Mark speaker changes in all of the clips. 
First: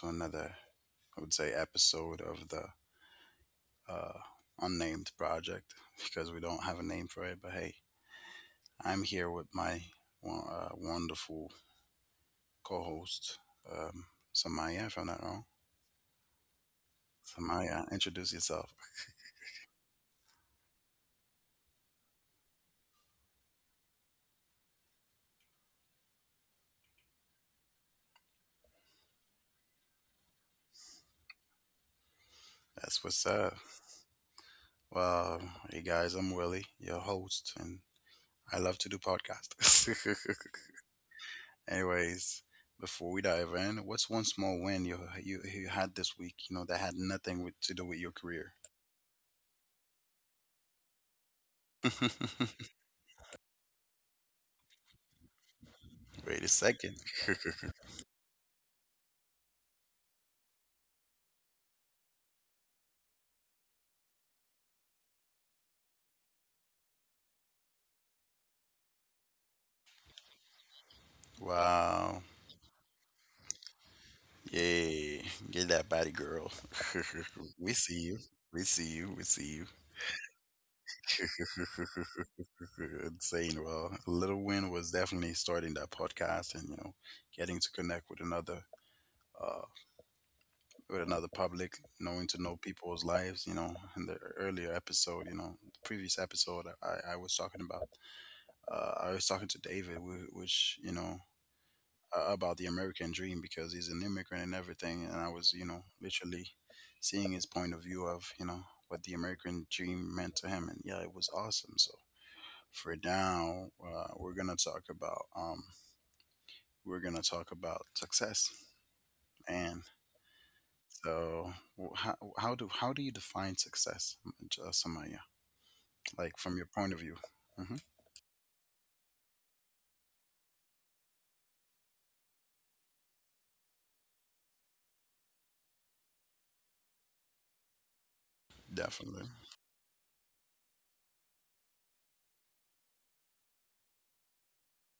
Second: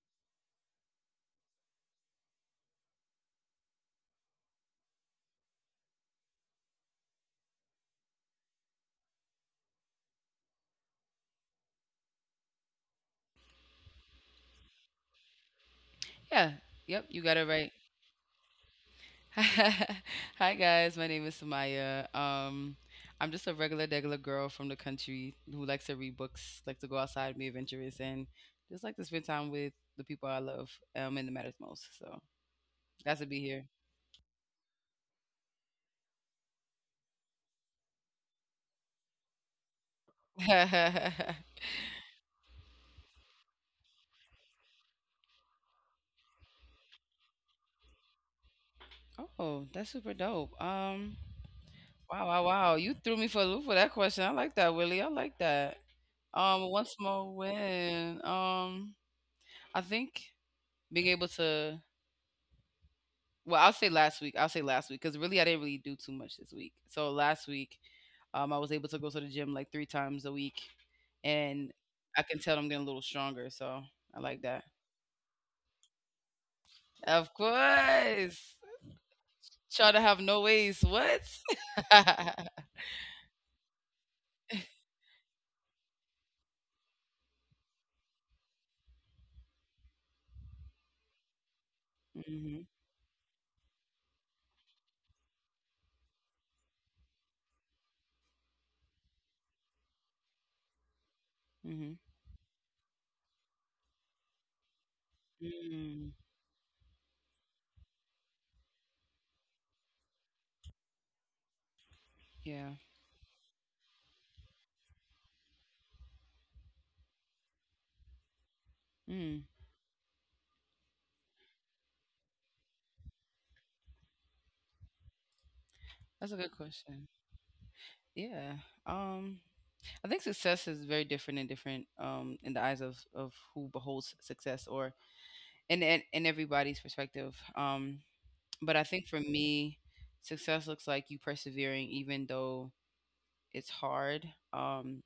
Speaker 1: to another, I would say, episode of the uh, unnamed project because we don't have a name for it. But hey, I'm here with my wonderful co-host, um, Samaya. If I'm not wrong,
Speaker 2: Yeah. Yep, you got it right.
Speaker 1: Samaya, introduce yourself.
Speaker 2: Hi guys, my name is Samaya. I'm just a regular degular girl from the country who likes to read books, like to go outside, be adventurous, and just like to spend time with the people I love, and the matters most. So
Speaker 1: That's
Speaker 2: glad to
Speaker 1: what's
Speaker 2: be
Speaker 1: up.
Speaker 2: here.
Speaker 1: Well, hey guys, I'm Willie, your host, and I love to do podcasts. Anyways, before we dive in, what's one small win you had this week? You know that had nothing to do with your career.
Speaker 2: Oh, that's super dope. Um, wow, wow, wow. You threw me for a loop with that question. I like that, Willie. I like that.
Speaker 1: Wait a
Speaker 2: Once
Speaker 1: second.
Speaker 2: more win. I think being able to, well, I'll say last week. I'll say last week, because really I didn't really do too much this week. So last week, I was able to go to the gym like three times a week, and I
Speaker 1: Wow.
Speaker 2: can tell I'm getting a little stronger. So I like that.
Speaker 1: Yay. Get that body, girl.
Speaker 2: Of
Speaker 1: We see you.
Speaker 2: course,
Speaker 1: We see you. We see you.
Speaker 2: try to have no ways. What?
Speaker 1: Insane. Well, a little win was definitely starting that podcast and, you know, getting to connect with another. uh, with another public, knowing to know
Speaker 2: Hmm.
Speaker 1: people's lives. You know, in the earlier episode, you know, the previous episode, I was talking about, I was talking to David, which you know,
Speaker 2: Hmm.
Speaker 1: about the American dream because he's an immigrant and everything, and I was, you know,
Speaker 2: Mm,
Speaker 1: literally seeing his point of view of, you know, what the American dream meant to him, and yeah, it was awesome. So
Speaker 2: yeah.
Speaker 1: for now, we're gonna talk about we're gonna talk about success.
Speaker 2: Mm,
Speaker 1: Man, so, how do you define success, Samaya?
Speaker 2: that's a
Speaker 1: Like
Speaker 2: good
Speaker 1: from your point
Speaker 2: question.
Speaker 1: of view? hmm
Speaker 2: Yeah. Um, I think success is very different and different in the eyes of who beholds success, or in, in everybody's perspective. But I think for
Speaker 1: Definitely,
Speaker 2: me, success looks like you persevering even though it's hard. Um,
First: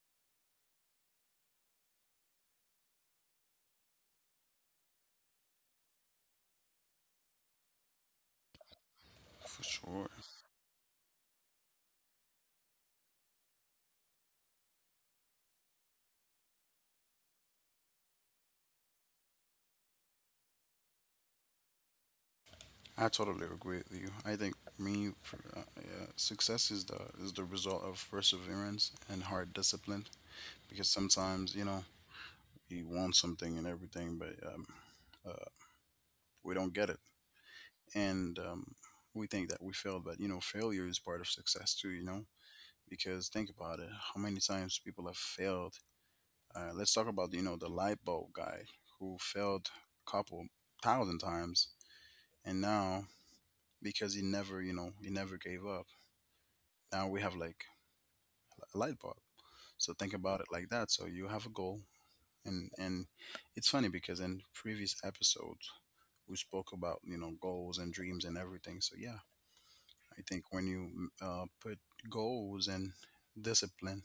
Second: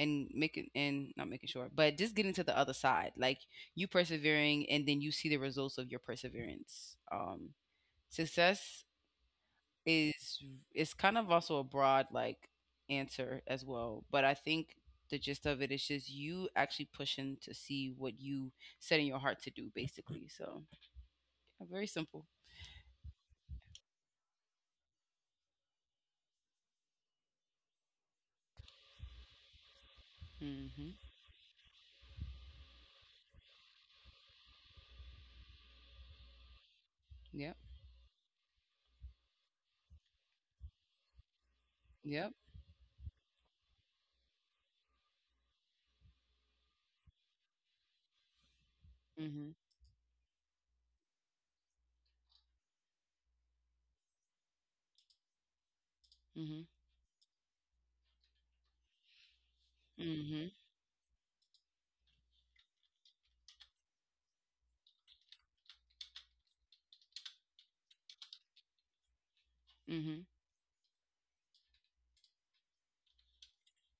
Speaker 2: and making and not making sure, but just getting to the other side, like you persevering, and then you see the results of your perseverance. Success
Speaker 1: for sure.
Speaker 2: is is kind of also a broad, like, answer as well, but I think the gist of it is just you actually pushing to see what you set in your heart to do, basically. So yeah, very simple.
Speaker 1: I totally agree with you. I think me, for, yeah, success is the result of perseverance and hard discipline. Because
Speaker 2: Mhm.
Speaker 1: sometimes, you know, we want something and everything, but uh, we don't get it,
Speaker 2: Yep.
Speaker 1: and we think that we failed. But you know, failure is part of success too. You know,
Speaker 2: Yep.
Speaker 1: because think about it, how many times people have failed. Let's talk about, you know, the light bulb guy who
Speaker 2: Mhm.
Speaker 1: failed a couple thousand times, and now because he never, you know, he never gave up.
Speaker 2: Mhm.
Speaker 1: Now we have like a light bulb. So think about it
Speaker 2: Mhm.
Speaker 1: like that. So you have a goal, and it's funny because in previous episodes we spoke about, you know, goals and dreams and everything. So yeah, I
Speaker 2: Mhm.
Speaker 1: think when you, put goals and discipline,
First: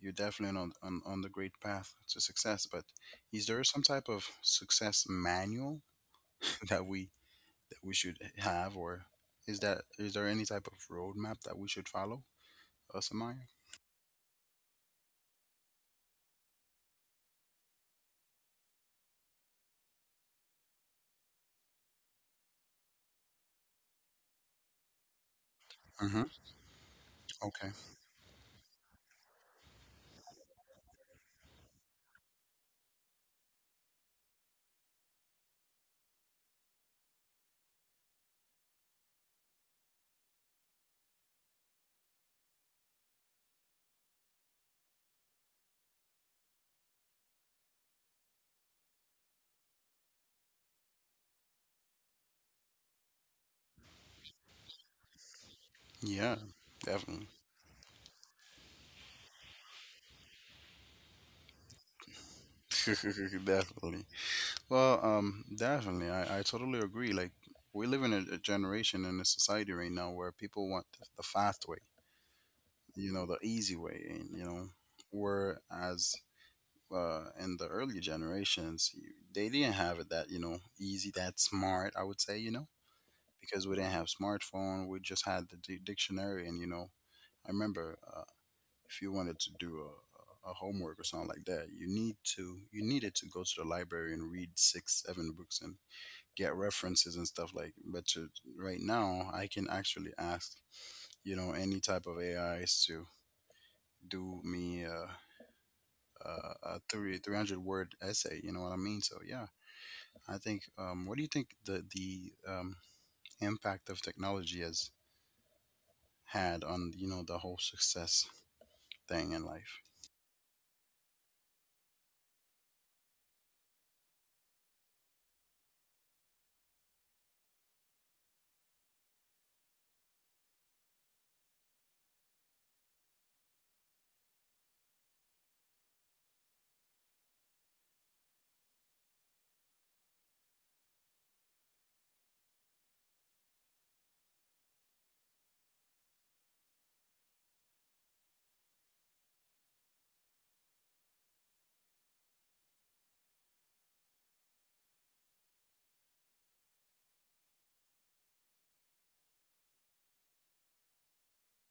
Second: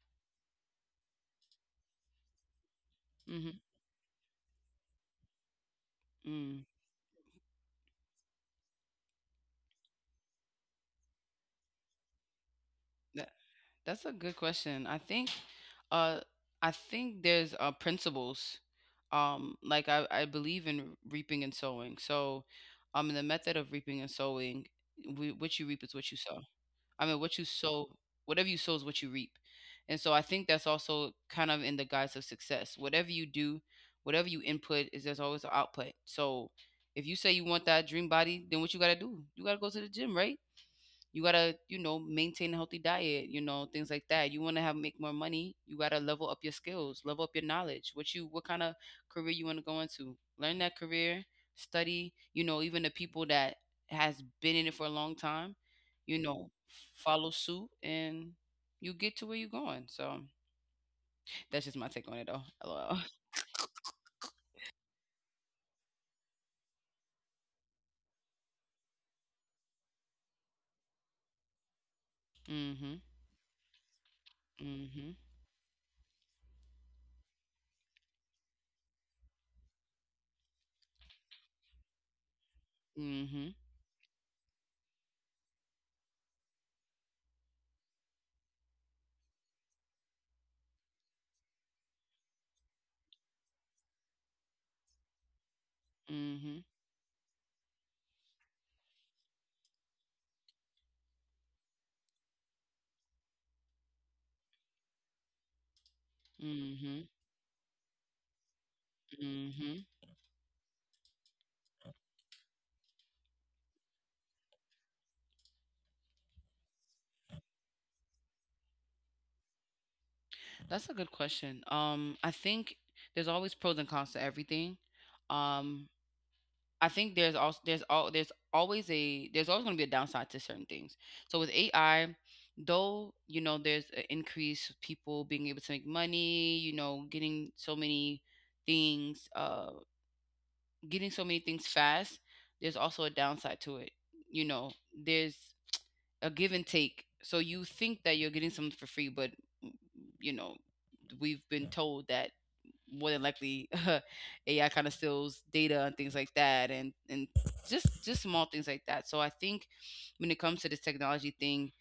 Speaker 1: you're definitely on the great path to success. But is
Speaker 2: Mhm.
Speaker 1: there some type of success manual
Speaker 2: Mm.
Speaker 1: that we that we should have, or is there any type of roadmap that we should follow,
Speaker 2: That
Speaker 1: Samaya?
Speaker 2: that's a good question. Uh I think there's principles. Like I believe in reaping and sowing. So in the method of reaping and sowing, we, what you reap is what you
Speaker 1: Mm-hmm.
Speaker 2: sow. I mean, what you
Speaker 1: Okay.
Speaker 2: sow, whatever you sow is what you reap. And so I think that's also kind of in the guise of success. Whatever you do, whatever you input is, there's always an output. So if you say you want that dream body, then what you gotta do? You gotta go to the gym, right? You gotta, maintain a healthy diet, things like that. You want to have make more money, you gotta level up your skills, level up your knowledge, what kind of career you want to go into, learn that career, study, even the people that has been in it for a long time, you
Speaker 1: Yeah.
Speaker 2: know
Speaker 1: Definitely.
Speaker 2: follow suit, and you get to where you're going. So that's just my take on it though, lol.
Speaker 1: Definitely. Well, definitely. I totally agree. Like we live in a generation in a society right now where people want the fast way,
Speaker 2: Mhm.
Speaker 1: you know, the easy way, and you know,
Speaker 2: Mhm.
Speaker 1: whereas in the earlier generations, they didn't have it that, you know, easy, that smart. I would say, you know,
Speaker 2: Mhm.
Speaker 1: because we didn't have smartphone. We just had the dictionary, and you know, I remember if you wanted to do a homework or something like that, you needed to go to the library and read six, seven books and
Speaker 2: Mhm.
Speaker 1: get references and stuff like. But to, right now, I can actually ask, you know, any type of AIs to do me.
Speaker 2: Mhm.
Speaker 1: A
Speaker 2: Mhm.
Speaker 1: three three hundred word essay. You know what I mean? So yeah,
Speaker 2: Mhm.
Speaker 1: I think. What do you think the impact of technology has had on, you know, the whole success thing in life.
Speaker 2: That's a good question. I think there's always pros and cons to everything. Um, I think there's also there's all there's always a there's always going to be a downside to certain things. So with AI, though, there's an increase of people being able to make money. Getting so many things, getting so many things fast. There's also a downside to it. There's a give and take. So you think that you're getting something for free, but you know, we've been told that more than likely AI kind of steals data and things like that, and just small things like that. So I think when it comes to this technology thing,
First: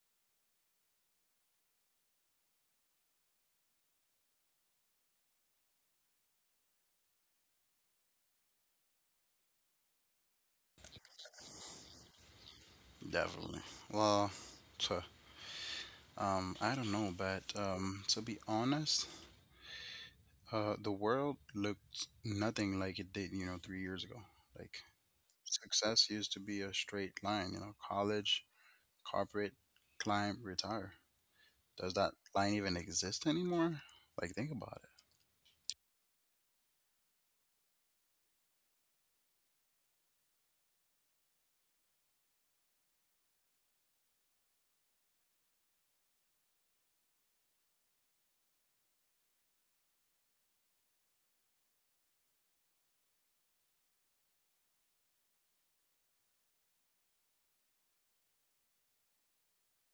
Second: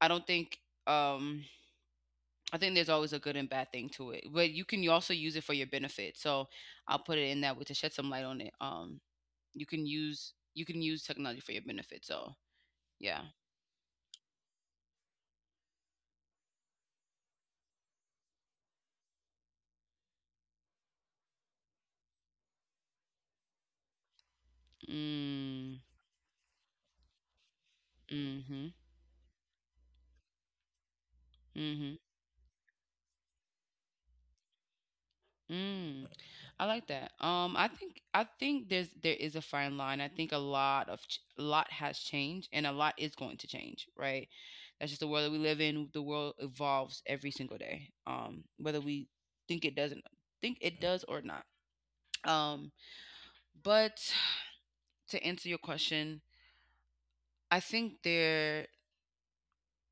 Speaker 2: I don't think, um I think there's always a good and bad thing to it, but you can also use it for your benefit. So I'll put it in that way to shed some light on it. You can use technology for your benefit. So yeah.
Speaker 1: Definitely. Well, to, I don't know, but to be honest, the world looked nothing like it did, you know, 3 years ago. Like
Speaker 2: Mm.
Speaker 1: success used to be a straight line, you know, college,
Speaker 2: Mhm.
Speaker 1: corporate, climb, retire. Does
Speaker 2: Mhm.
Speaker 1: that line even exist anymore? Like, think about
Speaker 2: Mm, I like that. I think there is a fine line. I think a lot of a lot has changed, and a lot is going to change. Right? That's just the world that we live in. The world evolves every single day. Whether we think it doesn't think it does or not. Um, but to answer your question, I think, there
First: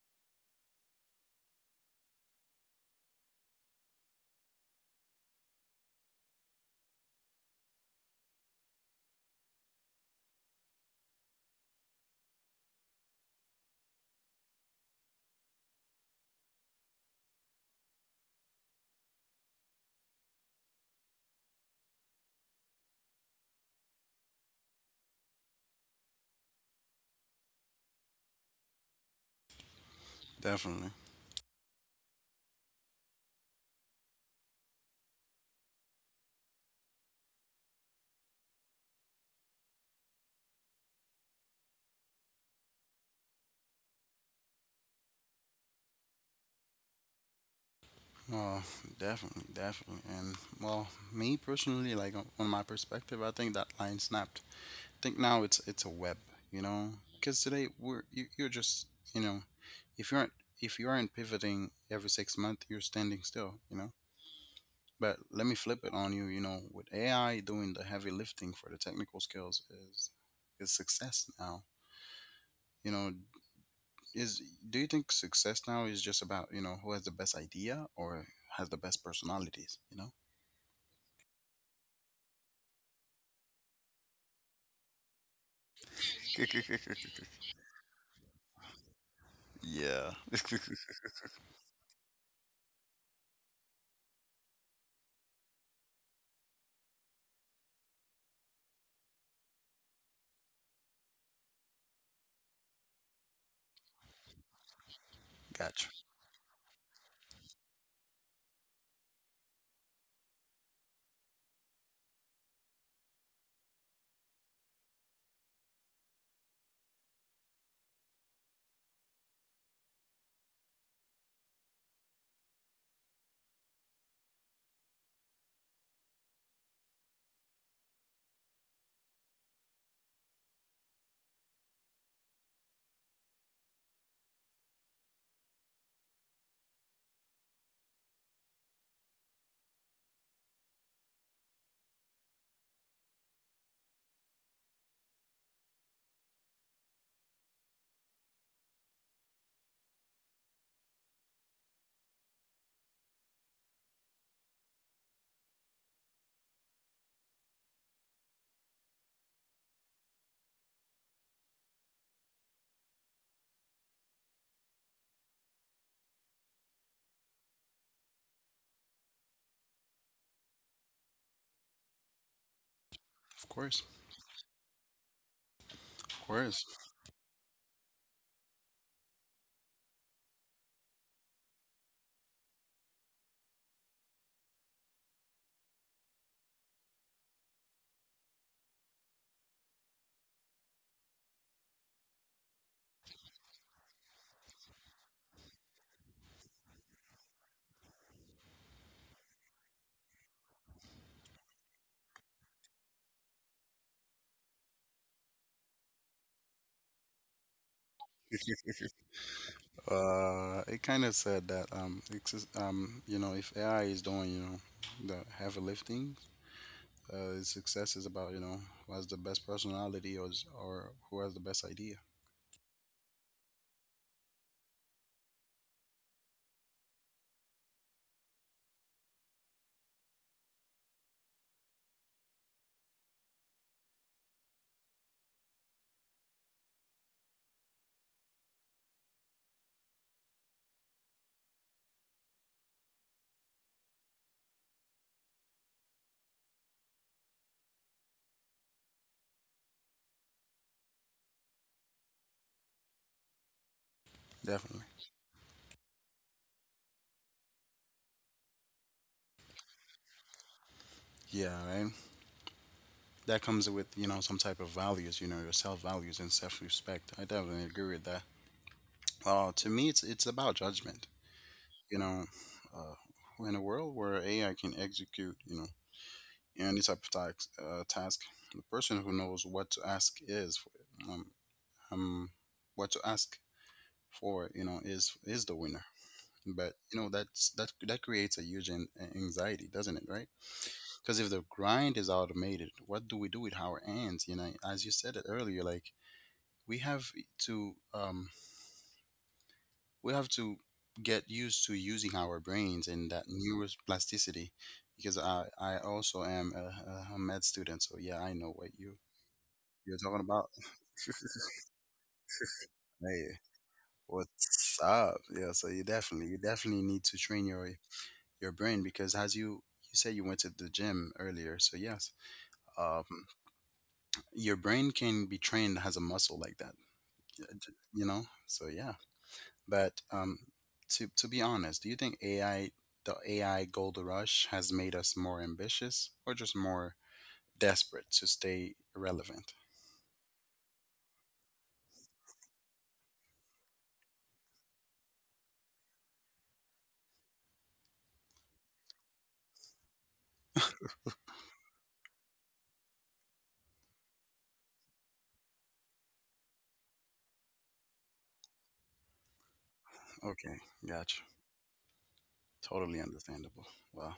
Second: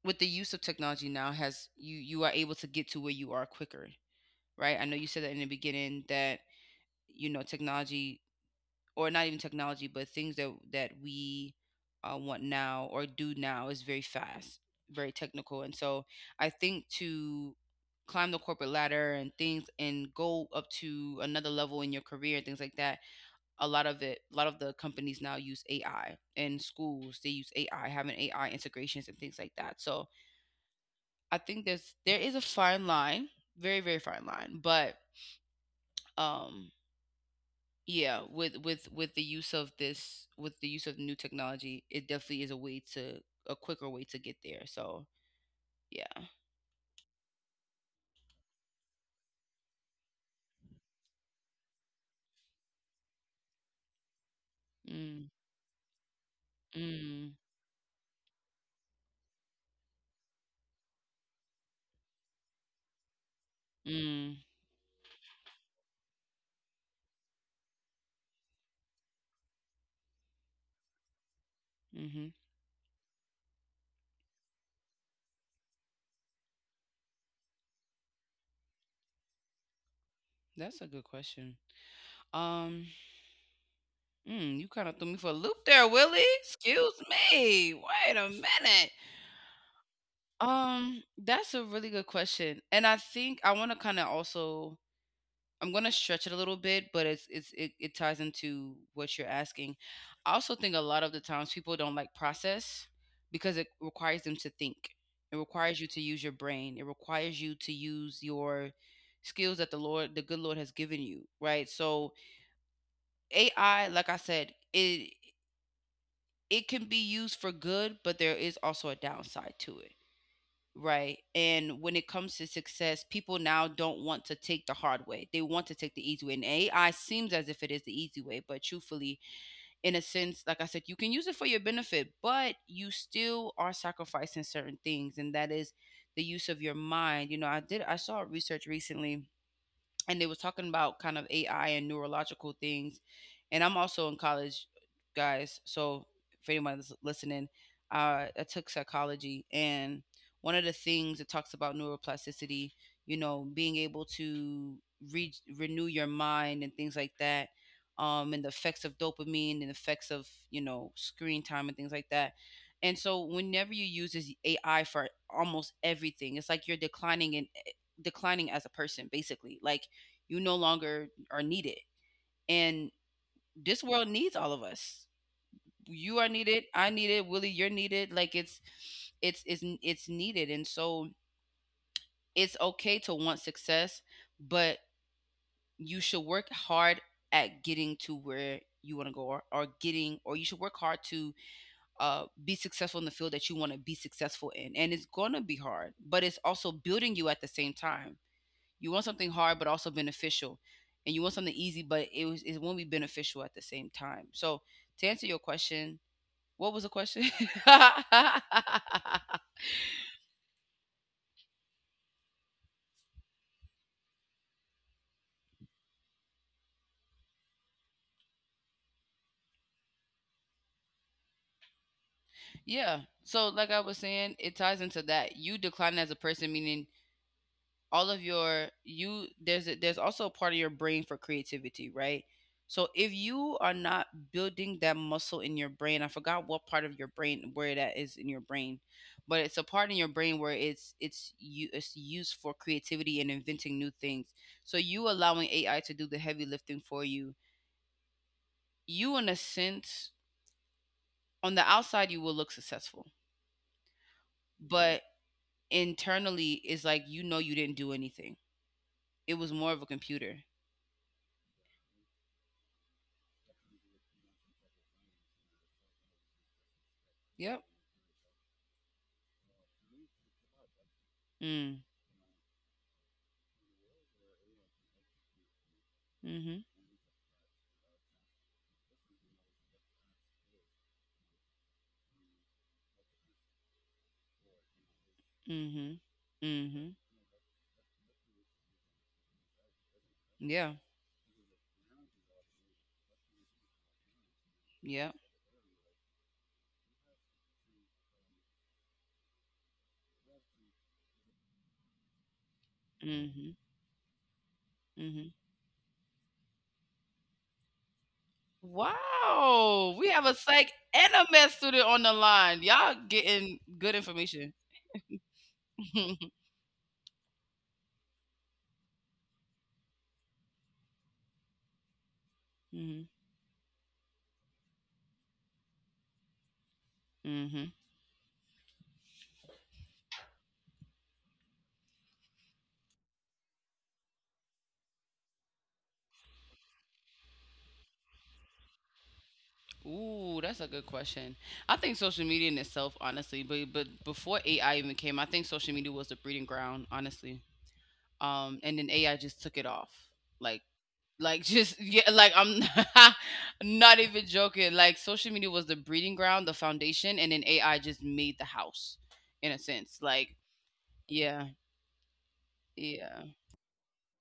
Speaker 2: with the use of technology now, has you are able to get to where you are quicker. Right? I know you said that in the beginning that technology, or not even technology, but things that we want now or do now is very fast, very technical, and so I think to climb the corporate ladder and things and go up to another level in your career and things like that, a lot of the companies now use AI, and schools, they use AI, having AI integrations and things like that. So
Speaker 1: it. Definitely.
Speaker 2: I think there is a fine line, very very fine line, but um yeah, with the use of new technology, it definitely is a way to a quicker way to get there. So, yeah.
Speaker 1: Well, definitely. And well, me personally, like on my perspective, I think that line snapped. Think
Speaker 2: Mm,
Speaker 1: now it's a web, you know,
Speaker 2: mm,
Speaker 1: because today we're you, you're just, you know, if you aren't, if you aren't pivoting every 6 months, you're standing still, you know.
Speaker 2: mm,
Speaker 1: But let me flip it on you, you know, with AI doing the heavy lifting for the technical skills is is success now.
Speaker 2: mm-hmm.
Speaker 1: You know, is do you think success now is just about, you know, who has the best idea or has the best personalities? You know.
Speaker 2: That's a good question. Um, you kind of threw me for a loop there, Willie. Excuse me. Wait a minute.
Speaker 1: Yeah.
Speaker 2: That's a really good question. And I think I want to kind of also, I'm gonna stretch it a little bit, but it ties into what you're asking. I also think a lot of the times people don't like process because it requires them to think. It requires
Speaker 1: Gotcha.
Speaker 2: you to use your brain. It requires you to use your skills that the Lord, the good Lord has given you, right? So AI, like I said, it can be used for good, but there is also a downside to it. Right. And when it comes to success, people now don't want to take the hard way. They want to take the easy way. And AI seems as if it is the easy way, but truthfully, in a sense, like I said, you can use it for your benefit, but you still are sacrificing certain things. And that is the use of your mind. I did, I saw research recently, and they was talking about kind of AI and neurological things. And I'm also in college, guys. So if anyone's listening, I took psychology, and one of the things it talks about neuroplasticity, being able to renew your mind and things like that, and the effects of dopamine and effects of screen time and things like that. And so whenever you use this AI for almost everything, it's like you're declining in, declining as a person, basically, like you no longer are needed. And
Speaker 1: Of course.
Speaker 2: this world needs all of us. You
Speaker 1: Of
Speaker 2: are needed.
Speaker 1: course.
Speaker 2: I need it. Willie, you're needed. Like it's needed. And so it's okay to want success, but you should work hard at getting to where you want to go, or getting or you should work hard to be successful in the field that you want to be successful in, and it's going to be hard, but it's also building you at the same time. You want something hard but also beneficial, and you want something easy, but it won't be beneficial at the same time. So to answer your question, what was the question?
Speaker 1: It kind of said that you know, if AI is doing, you know, the heavy lifting, its success is about, you know, who has the best personality or who has the best idea.
Speaker 2: Yeah. So like I was saying, it ties into that. You decline as a person, meaning all of your, you, there's there's also a part of your brain for creativity, right? So if you are not building that muscle in your brain. I forgot what part of your brain, where that is in your brain, but it's a part in your brain where it's used for creativity and inventing new things. So you allowing AI to do the heavy lifting for you, you, in a sense, on the outside you will look successful,
Speaker 1: Definitely.
Speaker 2: but internally it's like, you didn't do anything, it was more of a computer.
Speaker 1: Yeah, right. That comes with, you know, some type of values, you know, your self values and self respect. I
Speaker 2: Yep.
Speaker 1: definitely agree with that. To me, it's about judgment.
Speaker 2: Mm.
Speaker 1: You know, in a world where AI can execute, you know,
Speaker 2: Mm-hmm.
Speaker 1: any type of task, the person who knows what to ask is um, um what to ask for, you know, is the winner.
Speaker 2: Mhm.
Speaker 1: But
Speaker 2: Mhm.
Speaker 1: you know that's that creates a huge anxiety, doesn't it, right?
Speaker 2: Yeah.
Speaker 1: Because if the grind is automated, what do we do with our hands, you know, as you
Speaker 2: Yeah.
Speaker 1: said it earlier, like we have to um we have to get used to using our brains and that
Speaker 2: Mhm.
Speaker 1: neuroplasticity, because
Speaker 2: Mhm.
Speaker 1: I also am a med student, so yeah, I know what you
Speaker 2: Wow.
Speaker 1: you're
Speaker 2: We
Speaker 1: talking
Speaker 2: have a
Speaker 1: about.
Speaker 2: psych and a med student on the line. Y'all
Speaker 1: Hey.
Speaker 2: getting good information.
Speaker 1: What's up? Yeah, so you definitely, you definitely need to train your brain because as you you said you went to the gym earlier, so yes,
Speaker 2: Mhm.
Speaker 1: um, your brain can be trained as a muscle like that,
Speaker 2: Mhm.
Speaker 1: you know. So yeah, but to be honest, do you think AI, the AI gold rush has made us more ambitious or just more desperate to stay relevant?
Speaker 2: Ooh, that's a good question. I think social media in itself, honestly, but before AI even came, I think social media was the breeding ground, honestly. And then AI just took it off. Like like, just, yeah, like, I'm not even joking, like, social media was the breeding ground, the foundation, and then AI just made the house, in a sense. Like,
Speaker 1: Okay, gotcha.
Speaker 2: yeah,
Speaker 1: Totally
Speaker 2: yeah.
Speaker 1: understandable. Well,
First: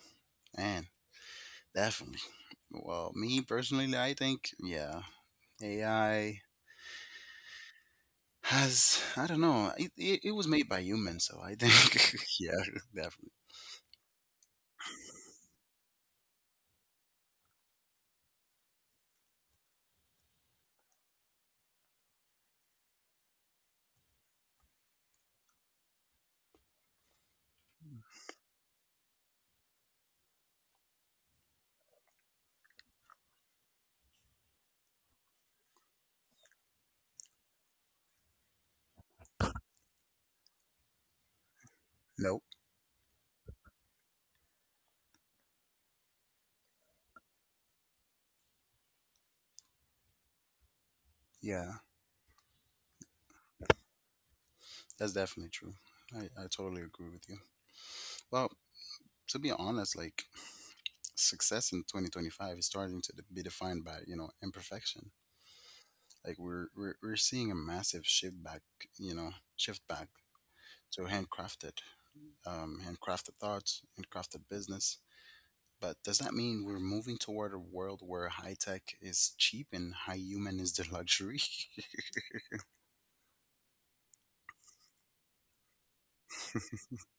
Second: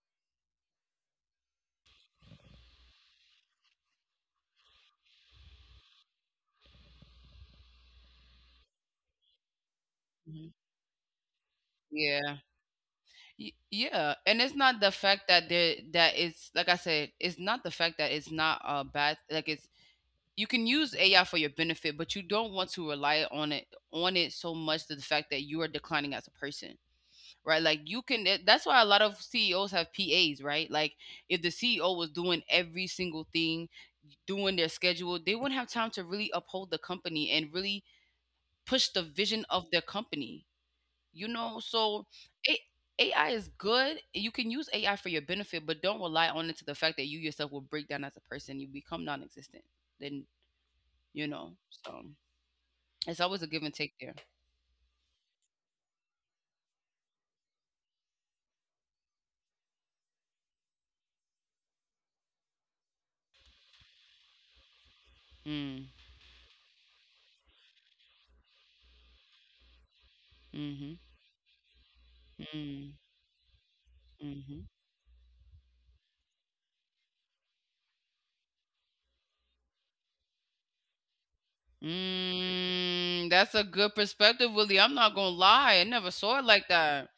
Speaker 1: and definitely. Well, me personally, I think, yeah, AI has, I don't know, it was
Speaker 2: Mhm,
Speaker 1: made by humans, so I think,
Speaker 2: yeah.
Speaker 1: yeah, definitely.
Speaker 2: Yeah, and it's not the fact that, there that it's, like I said, it's not the fact that it's not a bad, like, it's, you can use AI for your benefit, but you don't want to rely on it, so much to the fact that you are declining as a person, right? Like you can. That's why a lot of CEOs have PAs, right? Like if the CEO was doing every single thing, doing their schedule, they wouldn't have time to really uphold the company and really push the vision of their company. You know, so
Speaker 1: Nope.
Speaker 2: it. AI is good. You can use AI for your benefit, but don't rely on it to the fact that you yourself will break down as a person. You become non-existent. Then you know.
Speaker 1: Yeah,
Speaker 2: So it's always a give and take there.
Speaker 1: that's definitely true. I totally agree with you. Well, to be honest, like success in 2025 is starting to be defined by, you know, imperfection.
Speaker 2: Mm,
Speaker 1: Like we're seeing a massive shift back, you know, shift back
Speaker 2: mm-hmm.
Speaker 1: to handcrafted,
Speaker 2: Mm,
Speaker 1: handcrafted thoughts, handcrafted
Speaker 2: hmm
Speaker 1: business. But does that mean we're moving toward a world where high tech is cheap and high human is the luxury?
Speaker 2: Mm, that's a good perspective, Willie. I'm not gonna lie. I never saw it like that.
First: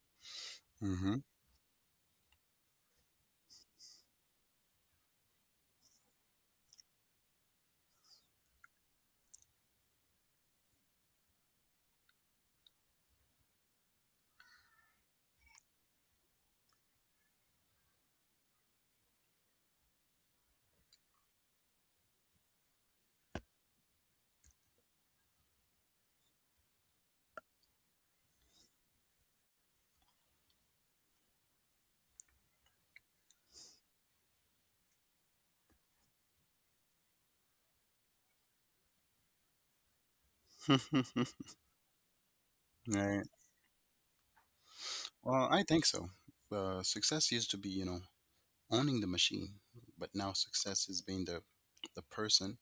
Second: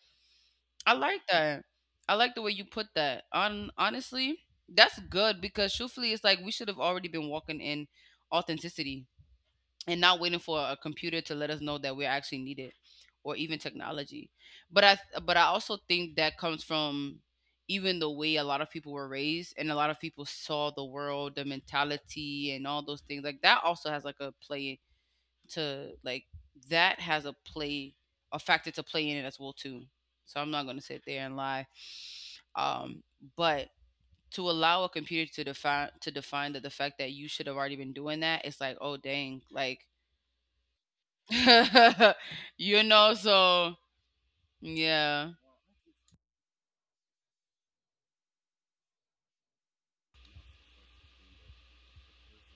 Speaker 2: I
Speaker 1: hmm
Speaker 2: like that. I like the way you put that. On honestly, that's good because truthfully, it's like we should have already been walking in authenticity and not waiting for a computer to let us know that we're actually needed or even technology. But I also think that comes from even the way a lot of people were raised and a lot of people saw the world, the mentality and all those things. Like that also has like a play to like that has a play a factor to play in it as well too. So I'm not going to sit there and lie. Um, but to allow a computer to define that the fact that you should have already been doing that, it's like oh dang, like
Speaker 1: right.
Speaker 2: So yeah.
Speaker 1: Well, I think so. Success used to be, you know, owning the machine, but now success is being the person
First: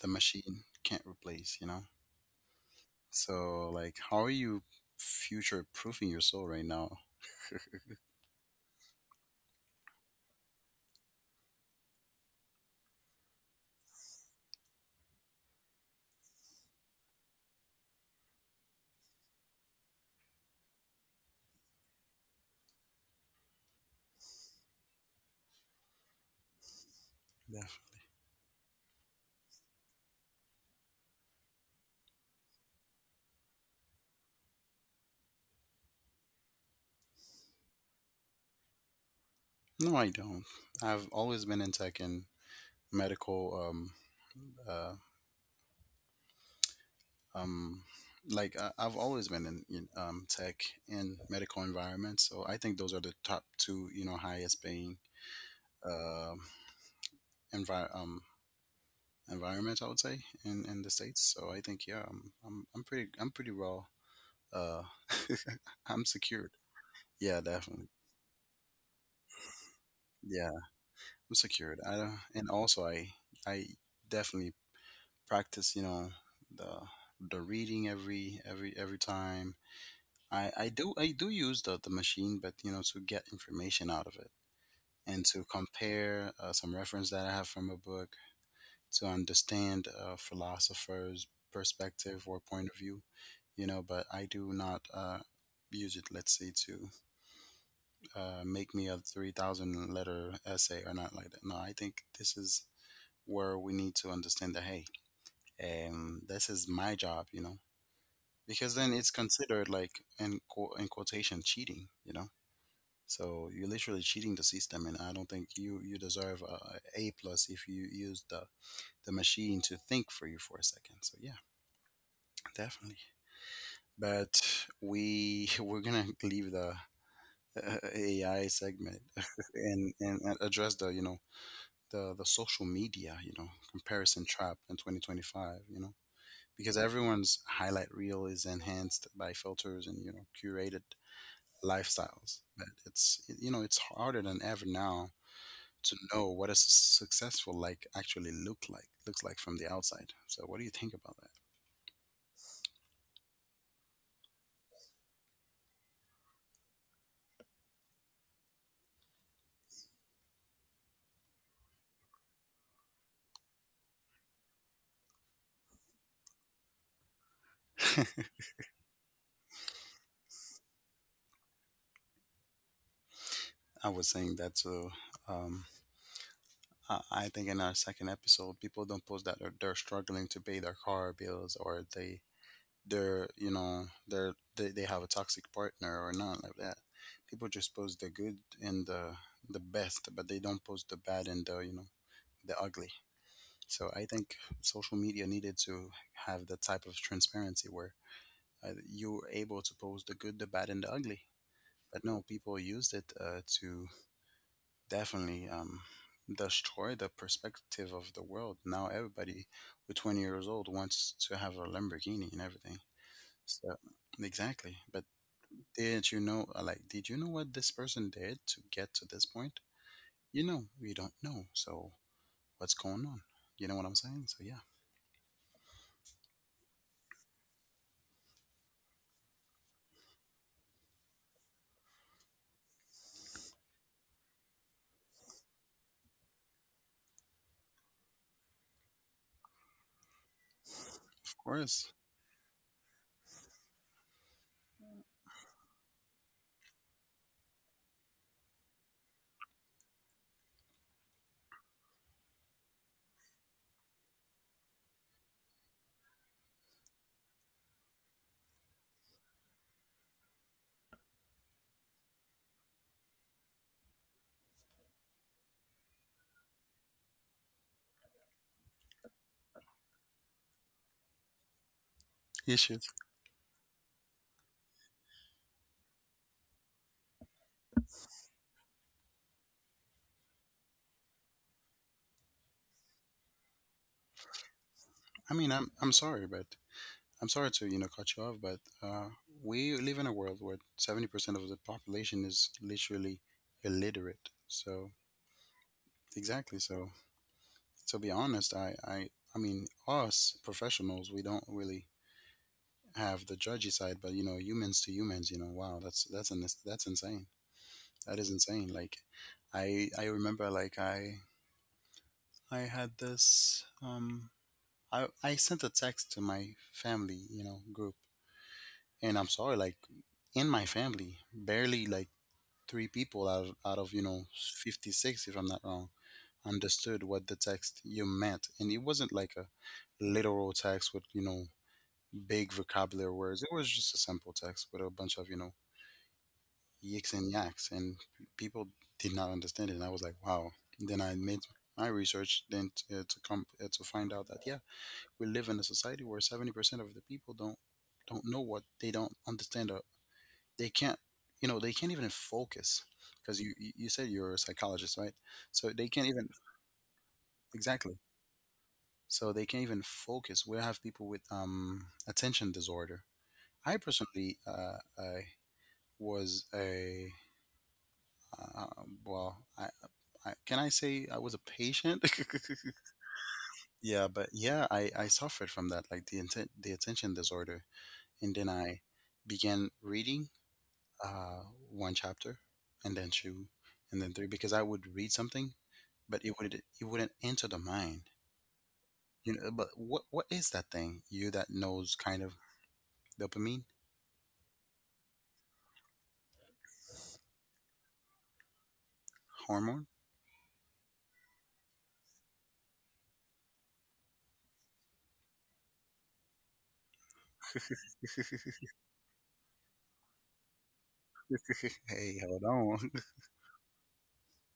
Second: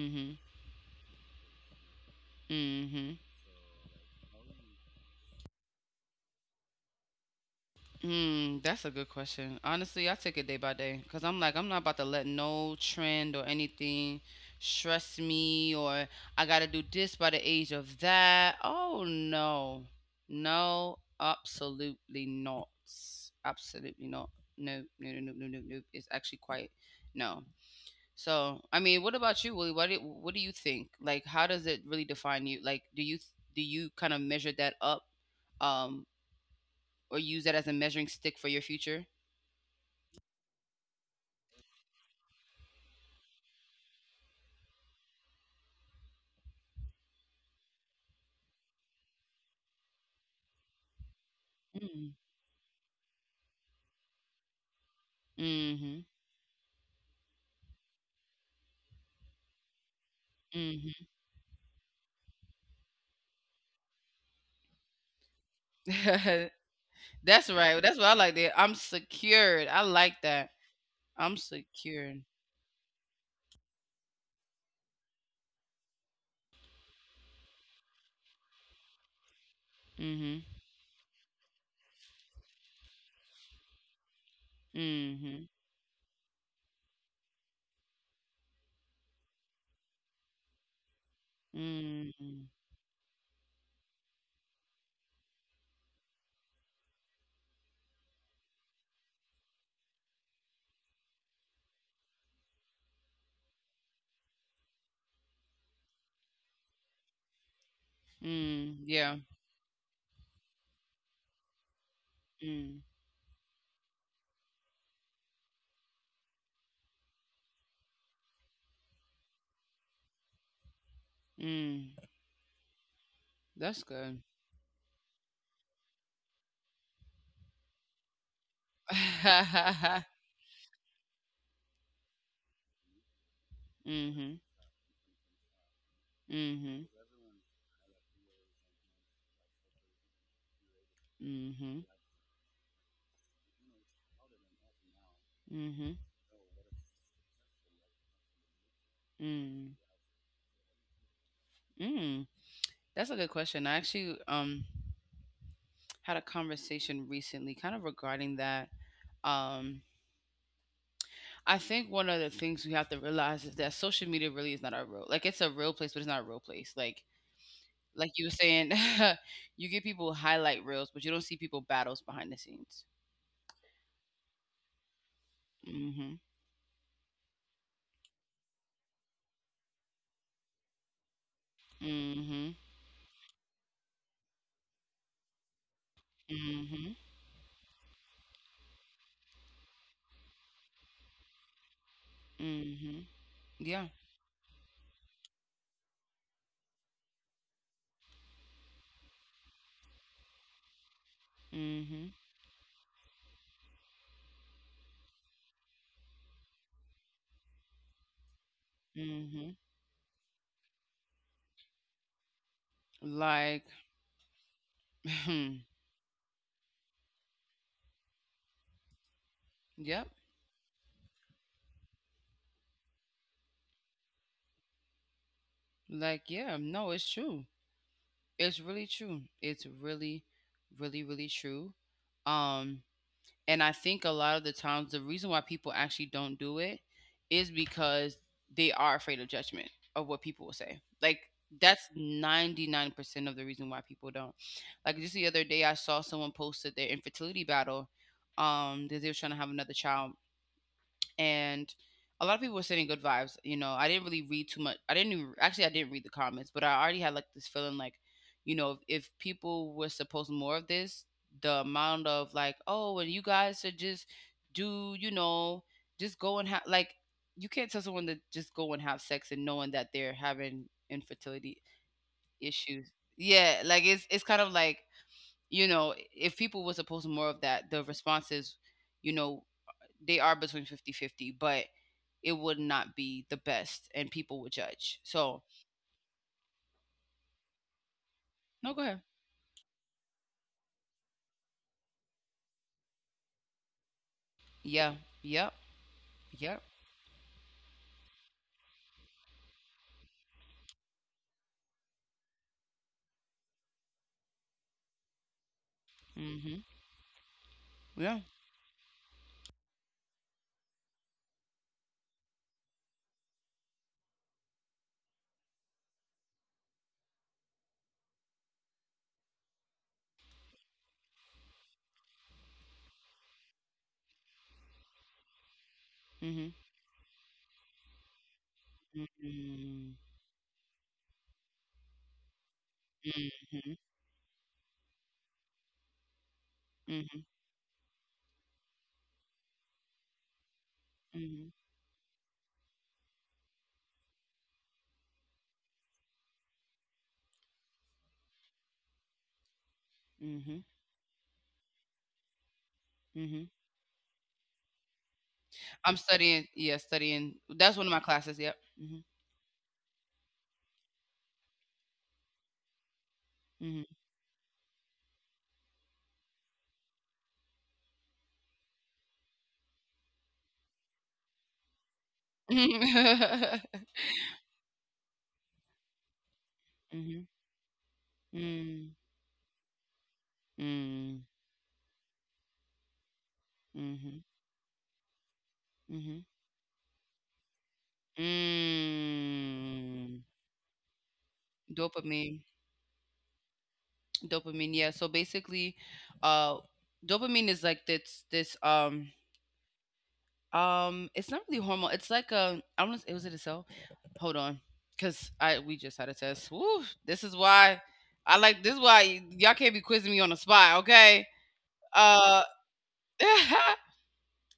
Speaker 1: the machine can't replace. You know.
Speaker 2: Mm-hmm.
Speaker 1: So, like, how are you future proofing your soul right now?
Speaker 2: Mm, that's a good question. Honestly, I take it day by day because I'm like, I'm not about to let no trend or anything stress me or I got to do this by the age of that. Oh, no. No, absolutely not. Absolutely not. No, no, no, no, no, no, no. It's actually quite no.
Speaker 1: Yeah.
Speaker 2: So, I mean, what about you, Willie? What do you think? Like, how does it really define you? Like, do you kind of measure that up, um, or use that as a measuring stick for your future?
Speaker 1: No, I don't. I've always been in tech and medical Uh. um, like I've always been in you tech and medical
Speaker 2: Mm.
Speaker 1: environments, so I think those are the top two, you know, highest paying
Speaker 2: Mhm.
Speaker 1: um envi- um, environments, I would say, in the
Speaker 2: Mhm.
Speaker 1: states. So I think yeah, I'm pretty, I'm pretty well. Uh, I'm secured. Yeah,
Speaker 2: That's right. That's
Speaker 1: definitely.
Speaker 2: what I like there. I'm secured. I like that.
Speaker 1: Yeah,
Speaker 2: I'm
Speaker 1: I'm secured. I
Speaker 2: secured.
Speaker 1: don't, and also I definitely practice, you know, the the reading every time,
Speaker 2: Mhm.
Speaker 1: I do use the machine, but you know, to get information out of it and
Speaker 2: Mhm.
Speaker 1: to compare, some reference that I have from a book to understand a philosopher's perspective
Speaker 2: Mhm.
Speaker 1: or point of view, you know. But I do not, use it, let's say, to, make me a 3,000 letter essay or not like that. No, I think this is where we need to understand that, hey, this is my job, you know, because
Speaker 2: Mm.
Speaker 1: then it's
Speaker 2: Yeah.
Speaker 1: considered like in, in quotation cheating, you know.
Speaker 2: Mm.
Speaker 1: So you're literally cheating the system, and I don't think you you deserve a A plus if you use the machine to think for you for a second. So yeah,
Speaker 2: Mm.
Speaker 1: definitely.
Speaker 2: That's good.
Speaker 1: But we we're gonna leave the AI segment and address the, you know, the social media, you know, comparison
Speaker 2: mhm.
Speaker 1: trap in 2025. You know, because
Speaker 2: Mhm.
Speaker 1: everyone's highlight reel is enhanced by filters and, you know, curated
Speaker 2: Mhm.
Speaker 1: lifestyles. But it's, you know, it's harder than ever now to
Speaker 2: Mhm.
Speaker 1: know what a successful like actually look like looks like from the
Speaker 2: Mm.
Speaker 1: outside. So what do you think about
Speaker 2: Mm. That's a good question. I actually had a conversation recently kind of regarding that. um. I think one of the things we have to realize is that social media really is not our real. Like it's a real place, but it's not a real place. Like
Speaker 1: that?
Speaker 2: you were saying, you get people highlight reels, but you don't see people battles behind the scenes.
Speaker 1: I was saying that to um,
Speaker 2: Mhm.
Speaker 1: I think in our second episode, people don't post that they're struggling to pay their car bills or they
Speaker 2: Mhm.
Speaker 1: they're, you know, they're they have a toxic partner or not like that.
Speaker 2: Mhm.
Speaker 1: People just post the good and the best, but they don't post the bad and the, you know, the ugly.
Speaker 2: Mhm. Yeah.
Speaker 1: So I think social media needed to have that type of transparency where you're able to pose the good, the bad, and the ugly. But
Speaker 2: Mhm.
Speaker 1: no, people used it to definitely destroy the perspective of the world. Now everybody
Speaker 2: Mhm.
Speaker 1: with 20 years old wants to have a Lamborghini and everything.
Speaker 2: Like
Speaker 1: So exactly. But did you know? Like, did you know what this person did to get to this point?
Speaker 2: yep.
Speaker 1: You know, we don't know. So what's going on? You know what I'm saying? So yeah,
Speaker 2: Like yeah, no, it's true. It's really true. It's really, really true. Um And I think a lot of the times the reason why people actually don't do it is because they are afraid of judgment of what people will say. Like
Speaker 1: of
Speaker 2: that's
Speaker 1: course
Speaker 2: 99% of the reason why people don't. Like just the other day I saw someone posted their infertility battle. That they were trying to have another child and a lot of people were sending good vibes. You know, I didn't really read too much. I didn't even, actually I didn't read the comments, but I already had like this feeling like, if people were supposed more of this, the amount of like, oh, and you guys should just do, just go and have like, you can't tell someone to just go and have sex and knowing that they're having infertility
Speaker 1: issues.
Speaker 2: issues. Yeah, like it's it's kind of like, if people were supposed more of that, the responses, you know, they are between 50-50, but it would not be the best and people would judge.
Speaker 1: I
Speaker 2: So,
Speaker 1: mean, I'm sorry, but I'm sorry to cut you off, but
Speaker 2: no, go ahead.
Speaker 1: uh, we live in a world where 70% of the population is literally illiterate. So
Speaker 2: Yeah. Yep.
Speaker 1: exactly.
Speaker 2: Yep.
Speaker 1: So to be honest, I I mean us professionals, we don't really have the judgy side, but you know humans to humans, you know, wow, that's that's an,
Speaker 2: Mhm.
Speaker 1: that's insane.
Speaker 2: Yeah.
Speaker 1: That is insane. Like I remember like I had this I sent a text to my family, you know, group and I'm sorry, like in my family barely like three people out of, you know 56 if I'm not wrong
Speaker 2: Mhm.
Speaker 1: understood what the text you meant, and it wasn't like a
Speaker 2: Mhm.
Speaker 1: literal text with big vocabulary words.
Speaker 2: Mhm.
Speaker 1: It was just a simple text with a bunch of you know yiks
Speaker 2: Mhm.
Speaker 1: and yaks, and people did not understand it, and I was like wow. Then I made
Speaker 2: Mhm.
Speaker 1: my research, then to come to find out that yeah, we live in a society where 70% of the people don't know what they don't understand, or
Speaker 2: Mhm.
Speaker 1: they can't, you know, they can't even focus. Because
Speaker 2: Mhm.
Speaker 1: you said you're a psychologist, right? So they
Speaker 2: I'm
Speaker 1: can't even
Speaker 2: studying, yeah, studying. That's one of my
Speaker 1: exactly,
Speaker 2: classes, yep. Mhm.
Speaker 1: so they can't even focus. We have people with attention disorder. I
Speaker 2: Mhm.
Speaker 1: personally I was a uh, well I, can I say I was a patient?
Speaker 2: Mhm.
Speaker 1: Yeah, but yeah, I suffered from that, like the attention
Speaker 2: Mm.
Speaker 1: disorder, and then I began reading,
Speaker 2: Mm.
Speaker 1: uh, one chapter, and then two, and then
Speaker 2: Mhm.
Speaker 1: three. Because I would read something,
Speaker 2: Mhm.
Speaker 1: but it wouldn't enter the mind, you know. But
Speaker 2: Mm.
Speaker 1: what is that thing you that knows kind of
Speaker 2: Dopamine.
Speaker 1: dopamine
Speaker 2: Dopamine, yeah. So basically, uh, dopamine is like this this um
Speaker 1: hormone.
Speaker 2: um it's not really hormone. It's like a I want to was it a cell? Hold on, cause I we just had a test. Woo! This is why I like this. Is why y'all can't be quizzing me on the spot, okay?
Speaker 1: Hey,
Speaker 2: Uh.
Speaker 1: hold on.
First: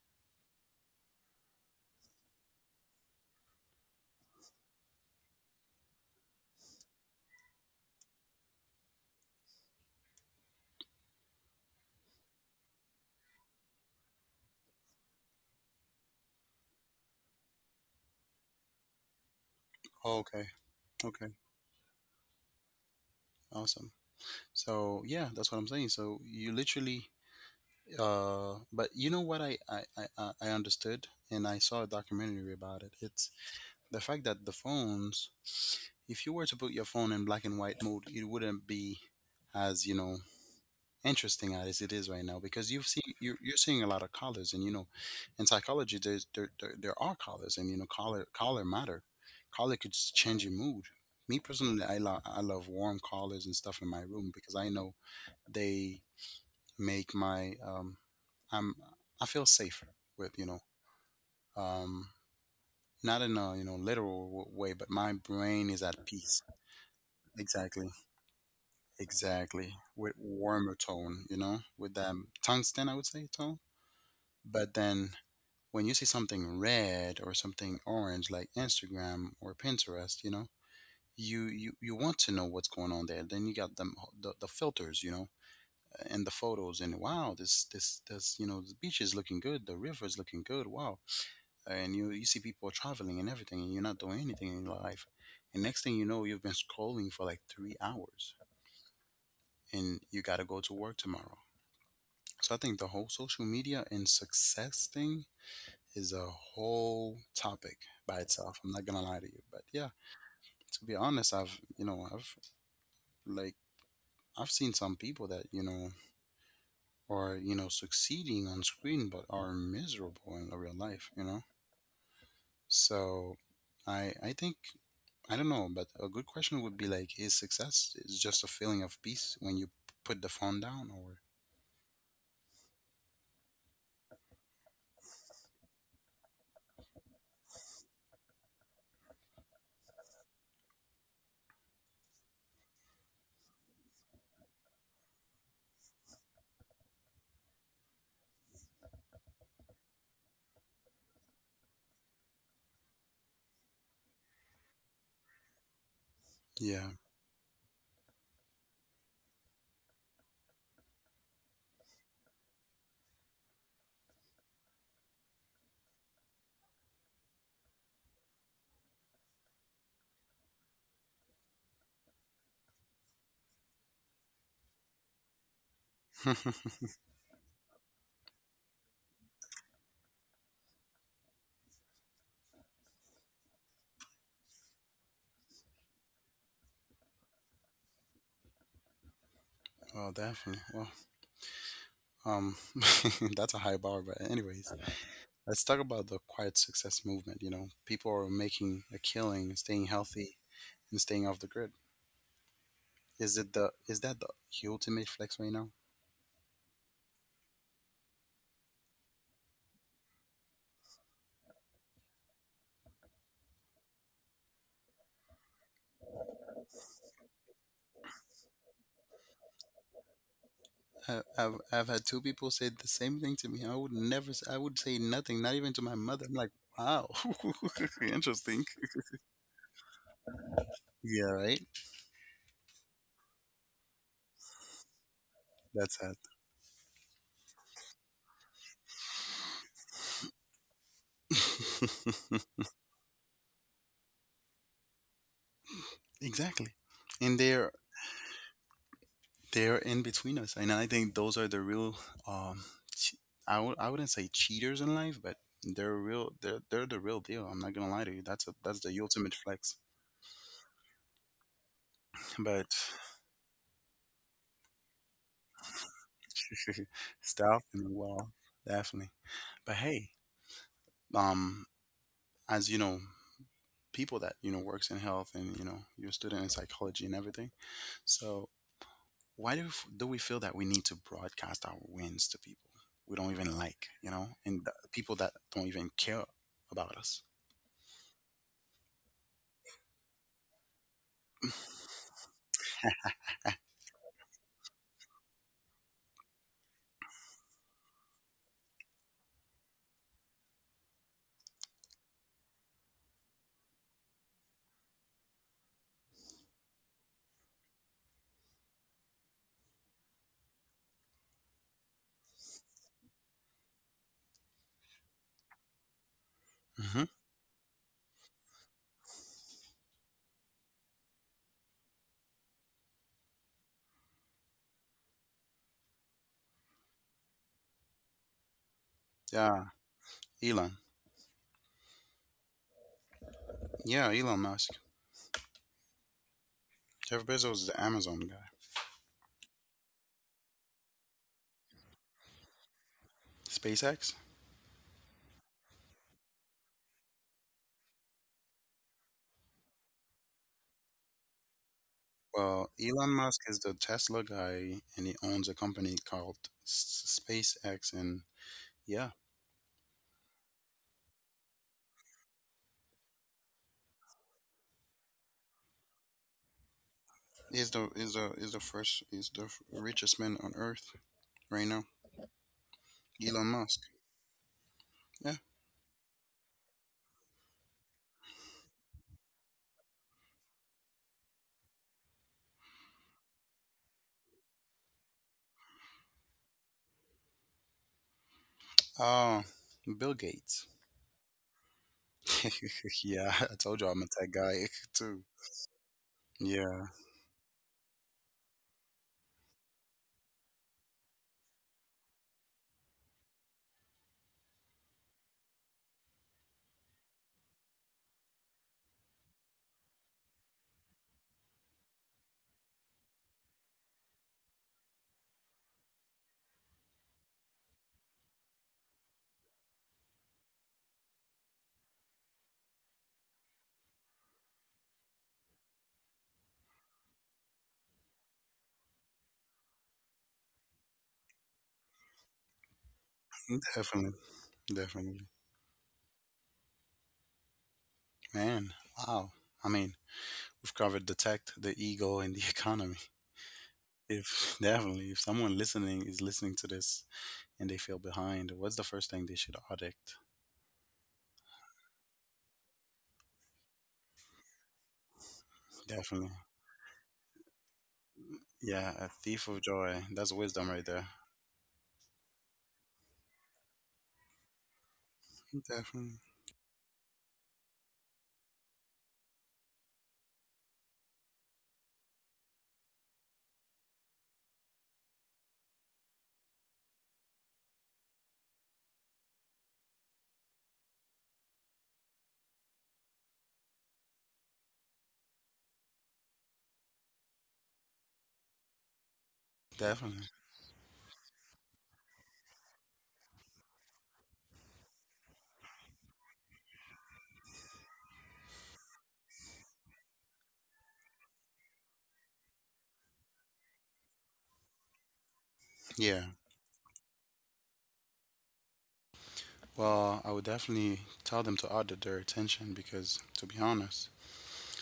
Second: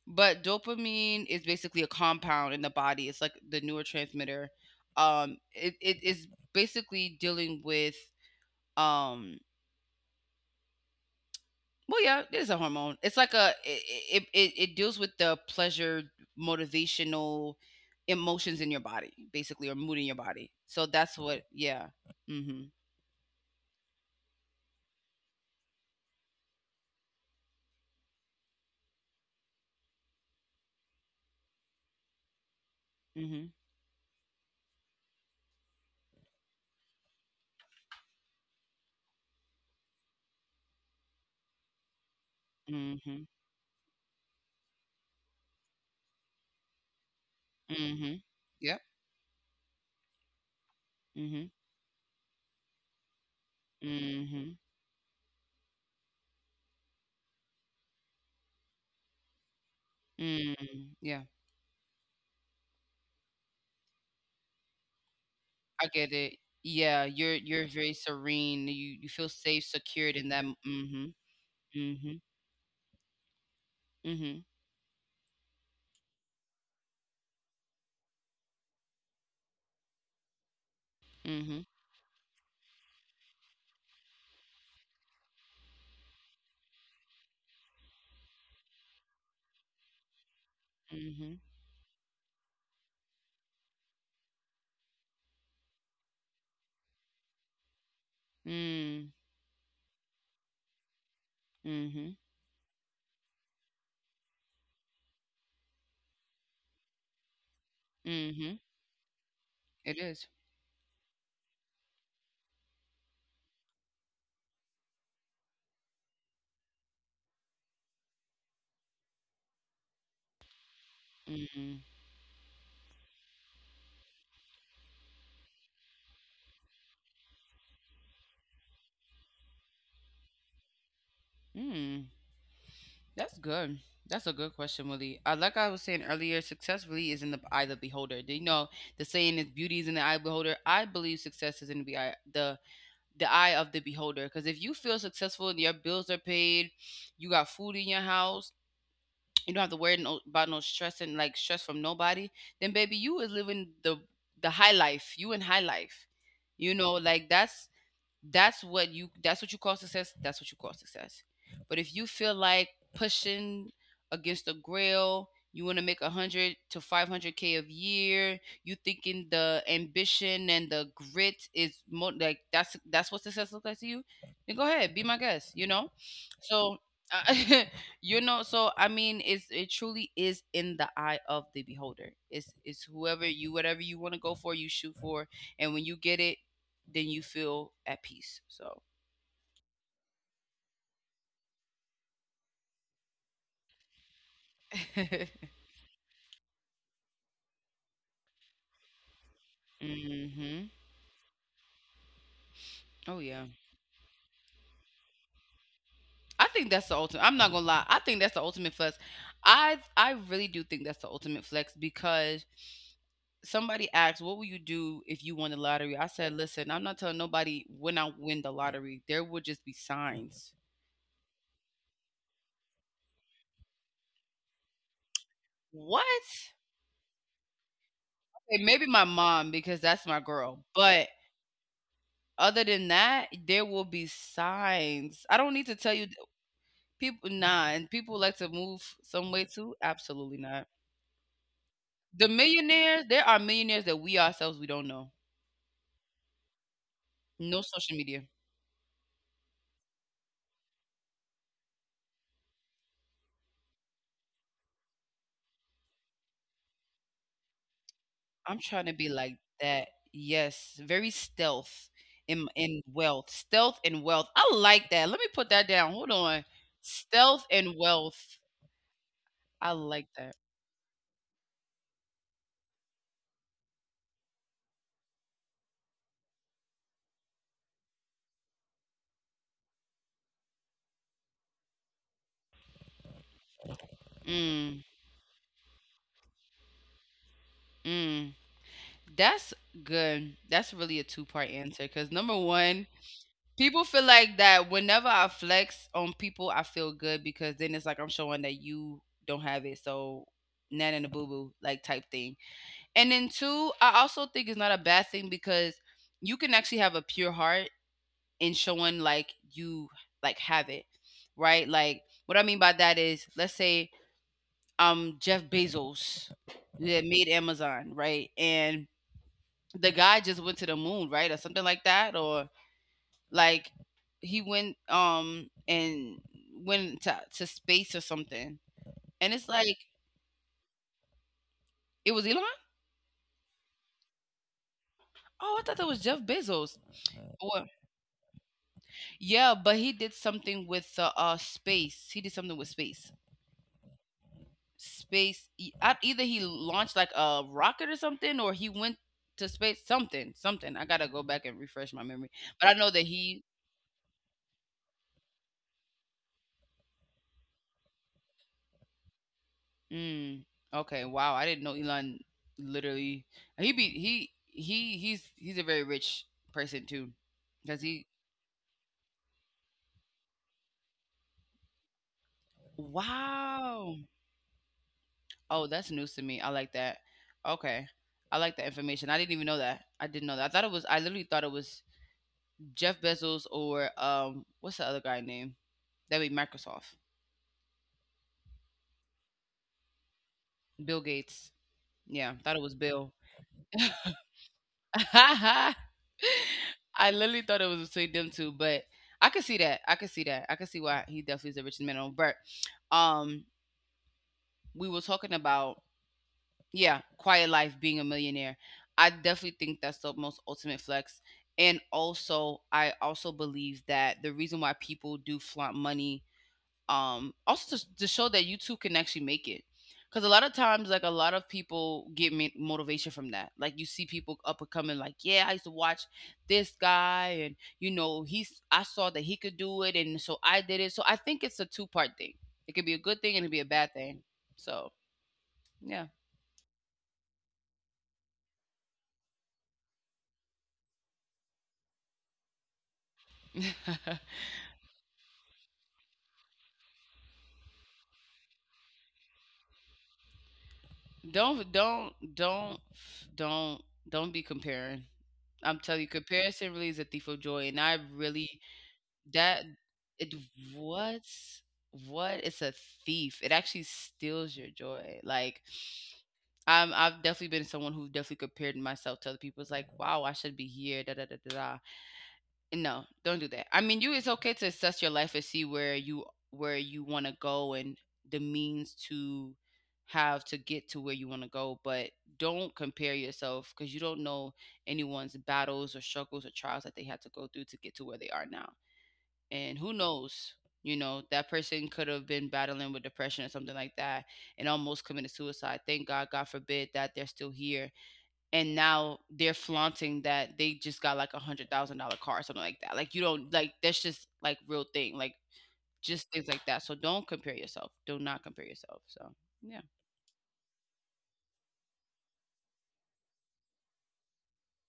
Speaker 2: But dopamine is basically a compound in the body. It's like the neurotransmitter. It is basically dealing with um well, yeah, it is a hormone. It's like a it deals with the pleasure, motivational emotions in your body, basically, or mood in your
Speaker 1: Okay,
Speaker 2: body. So that's
Speaker 1: okay,
Speaker 2: what. Yeah. Mhm.
Speaker 1: awesome. So yeah, that's what I'm saying. So you literally but you know what, I understood, and I saw a documentary about it. It's
Speaker 2: Mhm.
Speaker 1: the fact that the phones, if you were to put your phone in black and white mode, it wouldn't be as you know interesting as it is right now, because
Speaker 2: Mhm.
Speaker 1: you're seeing a lot of colors, and you know in psychology there are colors, and you know
Speaker 2: Mhm.
Speaker 1: color
Speaker 2: Yep.
Speaker 1: matter. Change your mood. Me
Speaker 2: Mhm.
Speaker 1: personally, I love warm colors and stuff in my room, because
Speaker 2: Mhm.
Speaker 1: I know they make my i'm I feel safer with you know
Speaker 2: Mhm. Yeah.
Speaker 1: um not in a you know way, but my brain is
Speaker 2: I
Speaker 1: at
Speaker 2: get it.
Speaker 1: peace.
Speaker 2: Yeah, you're
Speaker 1: Exactly,
Speaker 2: very serene. You feel safe,
Speaker 1: exactly,
Speaker 2: secured
Speaker 1: with
Speaker 2: in that.
Speaker 1: warmer
Speaker 2: Mhm.
Speaker 1: tone, you know, with that
Speaker 2: Mhm.
Speaker 1: tungsten, I would say, tone.
Speaker 2: Mhm.
Speaker 1: But then when you see something red or something orange like Instagram or Pinterest, you know,
Speaker 2: Mhm.
Speaker 1: you want to know what's going on there. Then you got them the filters, you know, and the photos, and wow, this you know, the beach is looking good, the river is looking good, wow.
Speaker 2: Mhm.
Speaker 1: And you see people traveling and everything, and you're not doing anything in your life. And next thing you know, you've been scrolling for like 3 hours,
Speaker 2: Mhm.
Speaker 1: and you got to go to work tomorrow.
Speaker 2: Mhm.
Speaker 1: So I think the whole social media and success thing is a whole topic by
Speaker 2: Mhm.
Speaker 1: itself. I'm not gonna lie to you, but yeah,
Speaker 2: It is.
Speaker 1: to be honest, I've you know I've like I've seen some people that you know are you know succeeding on screen but are miserable in the real life. You know,
Speaker 2: Mhm.
Speaker 1: so I think I don't know, but a good question would be like, is success is just a feeling of peace when you put the phone down, or
Speaker 2: Mhm. That's good. That's a good question, Willie. Like I was saying earlier, success really is in the eye of the beholder. Do you know, the saying is "beauty is in the eye of the beholder." I believe success is in the eye, the eye of the beholder. Because if you feel successful and your bills are paid, you got food in your house, you don't have to worry no, about no stress and like stress from nobody, then baby, you is living the high life. You in high life. You
Speaker 1: yeah.
Speaker 2: know, like that's what you call success, that's what you call success, but if you feel like pushing against the grill, you want to make 100 to 500K of year, you thinking the ambition and the grit is more like that's what success looks like to you, then go ahead, be my guest, you know. So uh, you know, so I mean it's it truly is in the eye of the beholder. It's whoever you whatever you want to go for, you shoot for, and when you get it, then you feel at peace. So,
Speaker 1: Well, definitely. Well, um, that's a high bar, but anyways, let's talk about the quiet success movement. You know, people are making a killing, staying healthy,
Speaker 2: hmm.
Speaker 1: and staying off the grid.
Speaker 2: Oh
Speaker 1: Is
Speaker 2: yeah,
Speaker 1: it the is that the ultimate flex right now?
Speaker 2: I think that's the ultimate. I'm not gonna lie, I think that's the ultimate flex. I really do think that's the ultimate flex because somebody asked, "What will you do if you won the lottery?" I said, "Listen, I'm not telling nobody when I win the lottery. There will just be signs."
Speaker 1: I've had two people say the same thing to me. I would never. I would say nothing, not even to my
Speaker 2: What?
Speaker 1: mother. I'm like, wow.
Speaker 2: Okay,
Speaker 1: Interesting.
Speaker 2: maybe my mom because that's my girl, but.
Speaker 1: Yeah, right.
Speaker 2: Other than that, there will be signs. I don't need to tell
Speaker 1: That's
Speaker 2: you
Speaker 1: sad.
Speaker 2: people, nah, and people like to move some way too. Absolutely not. The millionaires, there are millionaires that we ourselves we don't know.
Speaker 1: Exactly. And
Speaker 2: No social media.
Speaker 1: they're in between us, and I think those are the real um che- I wouldn't say cheaters in life, but they're real, they're the real deal. I'm not gonna lie to you, that's
Speaker 2: I'm
Speaker 1: a
Speaker 2: trying
Speaker 1: that's
Speaker 2: to
Speaker 1: the
Speaker 2: be like
Speaker 1: ultimate flex.
Speaker 2: that. Yes, very stealth in
Speaker 1: But
Speaker 2: wealth, stealth and wealth. I like that. Let me put that down. Hold on, stealth
Speaker 1: stealth
Speaker 2: and
Speaker 1: and well,
Speaker 2: wealth.
Speaker 1: definitely.
Speaker 2: I
Speaker 1: But
Speaker 2: like
Speaker 1: hey,
Speaker 2: that.
Speaker 1: um as you know, people that you know works in health, and you know you're a student in psychology and everything. So why do, do we feel that we need to broadcast our wins to people we don't even like, you know, and the
Speaker 2: Mm,
Speaker 1: people that don't even care about us.
Speaker 2: mm. That's good. That's really a two-part answer because number one, people feel like that whenever I flex on people, I feel good because then it's like I'm showing that you don't have it. So nan and a boo boo like type thing. And then two, I also think it's not a bad thing because you can actually have a pure heart in showing like you like have it. Right? Like what I mean by that is let's say Jeff Bezos that
Speaker 1: Mm-hmm.
Speaker 2: made Amazon, right? And the guy just went to the moon, right? Or something like that. Or like he went and went to space or something. And it's
Speaker 1: Yeah,
Speaker 2: like
Speaker 1: Elon.
Speaker 2: it was Elon?
Speaker 1: Yeah, Elon Musk.
Speaker 2: Oh, I thought that was Jeff Bezos.
Speaker 1: Jeff Bezos
Speaker 2: Or,
Speaker 1: is the Amazon guy.
Speaker 2: yeah, but he did something with space. He did something with space.
Speaker 1: SpaceX?
Speaker 2: Either he launched like a rocket or something or he went to space, something, something. I gotta go back and refresh my memory, but I
Speaker 1: Well,
Speaker 2: know that
Speaker 1: Elon
Speaker 2: he
Speaker 1: Musk is the Tesla guy, and he owns a company called SpaceX. And yeah,
Speaker 2: mm, okay. Wow. I didn't know Elon literally he be he he's a very rich person too. Cause
Speaker 1: he's the
Speaker 2: he
Speaker 1: is the is the first is the f- richest man on Earth right now. Elon
Speaker 2: wow.
Speaker 1: Musk. Yeah.
Speaker 2: Oh, that's news to me. I like that. Okay. I like that information. I didn't even know that. I didn't know that. I literally thought it was Jeff Bezos or what's the other guy name? That'd be Microsoft.
Speaker 1: Oh, Bill Gates.
Speaker 2: Bill Gates. Yeah, thought it was Bill.
Speaker 1: Yeah, I told you I'm a tech guy too.
Speaker 2: I
Speaker 1: Yeah,
Speaker 2: literally thought it was between them two, but I could see that. I could see that. I could see why he definitely is the richest man on. But um we were talking about yeah, quiet life being a millionaire. I definitely think that's the most ultimate flex. And also I also believe that the reason why people do flaunt money also to show that you too can actually make it, because a lot of times, like, a lot of people get motivation from that. Like you see people up and coming, like yeah, I used to watch this guy and you know he's I saw that he could do it, and so I did it. So I think it's a two-part thing. It could be a good thing and it could be a bad
Speaker 1: definitely,
Speaker 2: thing. So
Speaker 1: definitely.
Speaker 2: yeah.
Speaker 1: Man, wow. I mean, we've covered the tech, the ego, and the economy. If definitely, if someone listening is listening to this and they feel behind, what's the first thing they should audit?
Speaker 2: don't don't don't don't don't be comparing. I'm telling you,
Speaker 1: Definitely.
Speaker 2: comparison really is a thief of joy, and I really
Speaker 1: Yeah, a thief
Speaker 2: That
Speaker 1: of joy.
Speaker 2: it
Speaker 1: That's wisdom right there.
Speaker 2: was what it's a thief. It actually steals your joy. Like
Speaker 1: Definitely.
Speaker 2: I'm I've definitely been someone who definitely compared myself to other people. It's like, wow, I should be here, da da da da da. And no, don't do that. I mean you it's okay to assess your life and see where you wanna go and the means to have to get to where you want to go, but don't compare yourself because you don't know anyone's battles or struggles or trials that they had to go through to get to where they are now, and who
Speaker 1: Definitely.
Speaker 2: knows, you know, that person could have been battling with depression or something like that and almost committed suicide. Thank God, God forbid, that they're still here and now they're flaunting that they just got like $100,000 car or something like that. Like you don't like that's just like real thing. Like
Speaker 1: Yeah.
Speaker 2: just things like that, so don't compare yourself. Do not compare yourself. So yeah.
Speaker 1: Well, I would definitely tell them to audit their attention because, to be honest,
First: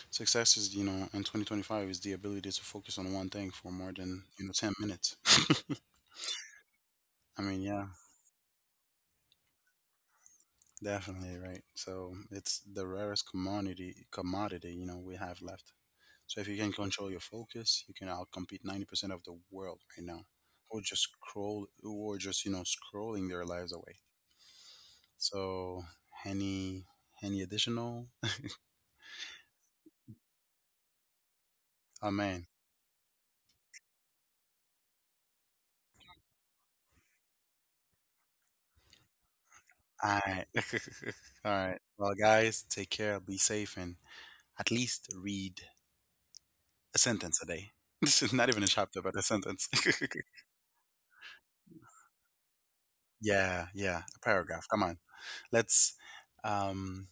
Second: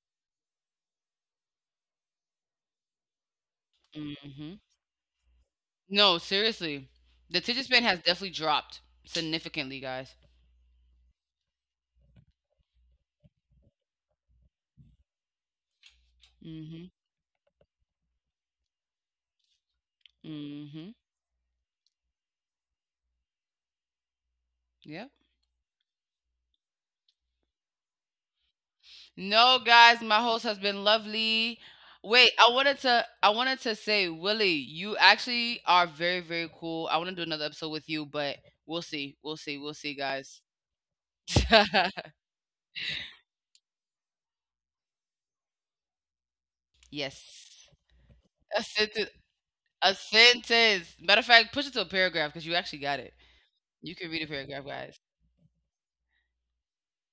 Speaker 1: success is, you know, in 2025 is the ability to focus on one thing for more than, you know,
Speaker 2: Hmm.
Speaker 1: 10 minutes.
Speaker 2: No, seriously, the
Speaker 1: I
Speaker 2: attention
Speaker 1: mean,
Speaker 2: span
Speaker 1: yeah,
Speaker 2: has definitely dropped significantly, guys.
Speaker 1: definitely, right? So it's the rarest commodity, you know, we have left. So if you can
Speaker 2: Hmm.
Speaker 1: control your focus, you can outcompete 90% of the world right now,
Speaker 2: Hmm.
Speaker 1: or just scroll, or just you know scrolling their lives away.
Speaker 2: Yeah.
Speaker 1: So any any additional?
Speaker 2: No, guys, my host has been lovely.
Speaker 1: Oh
Speaker 2: Wait, I
Speaker 1: man,
Speaker 2: wanted to I wanted to say, Willie, you actually are very, very cool. I want to do another episode with you, but we'll see. We'll see. We'll see,
Speaker 1: all
Speaker 2: guys.
Speaker 1: right. All right. Well, guys, take care, be safe, and at least read a sentence a
Speaker 2: Yes.
Speaker 1: day. This is not
Speaker 2: A
Speaker 1: even a chapter,
Speaker 2: sentence.
Speaker 1: but a sentence.
Speaker 2: A sentence. Matter of fact, push it to a paragraph because you actually got it.
Speaker 1: Yeah,
Speaker 2: You
Speaker 1: yeah,
Speaker 2: can
Speaker 1: a
Speaker 2: read a paragraph,
Speaker 1: paragraph. Come
Speaker 2: guys.
Speaker 1: on, let's um,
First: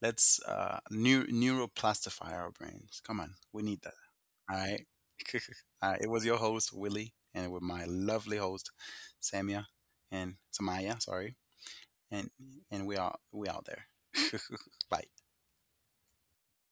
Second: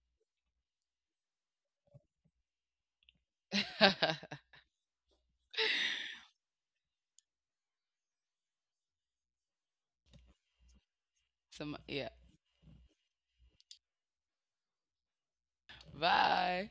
Speaker 1: let's neuroplastify our brains. Come on, we need that. All right. It was your host, Willie, and with my lovely host, Samia and Samaya, sorry.
Speaker 2: Some, yeah.
Speaker 1: And and we are we out there. Bye.
Speaker 2: Bye.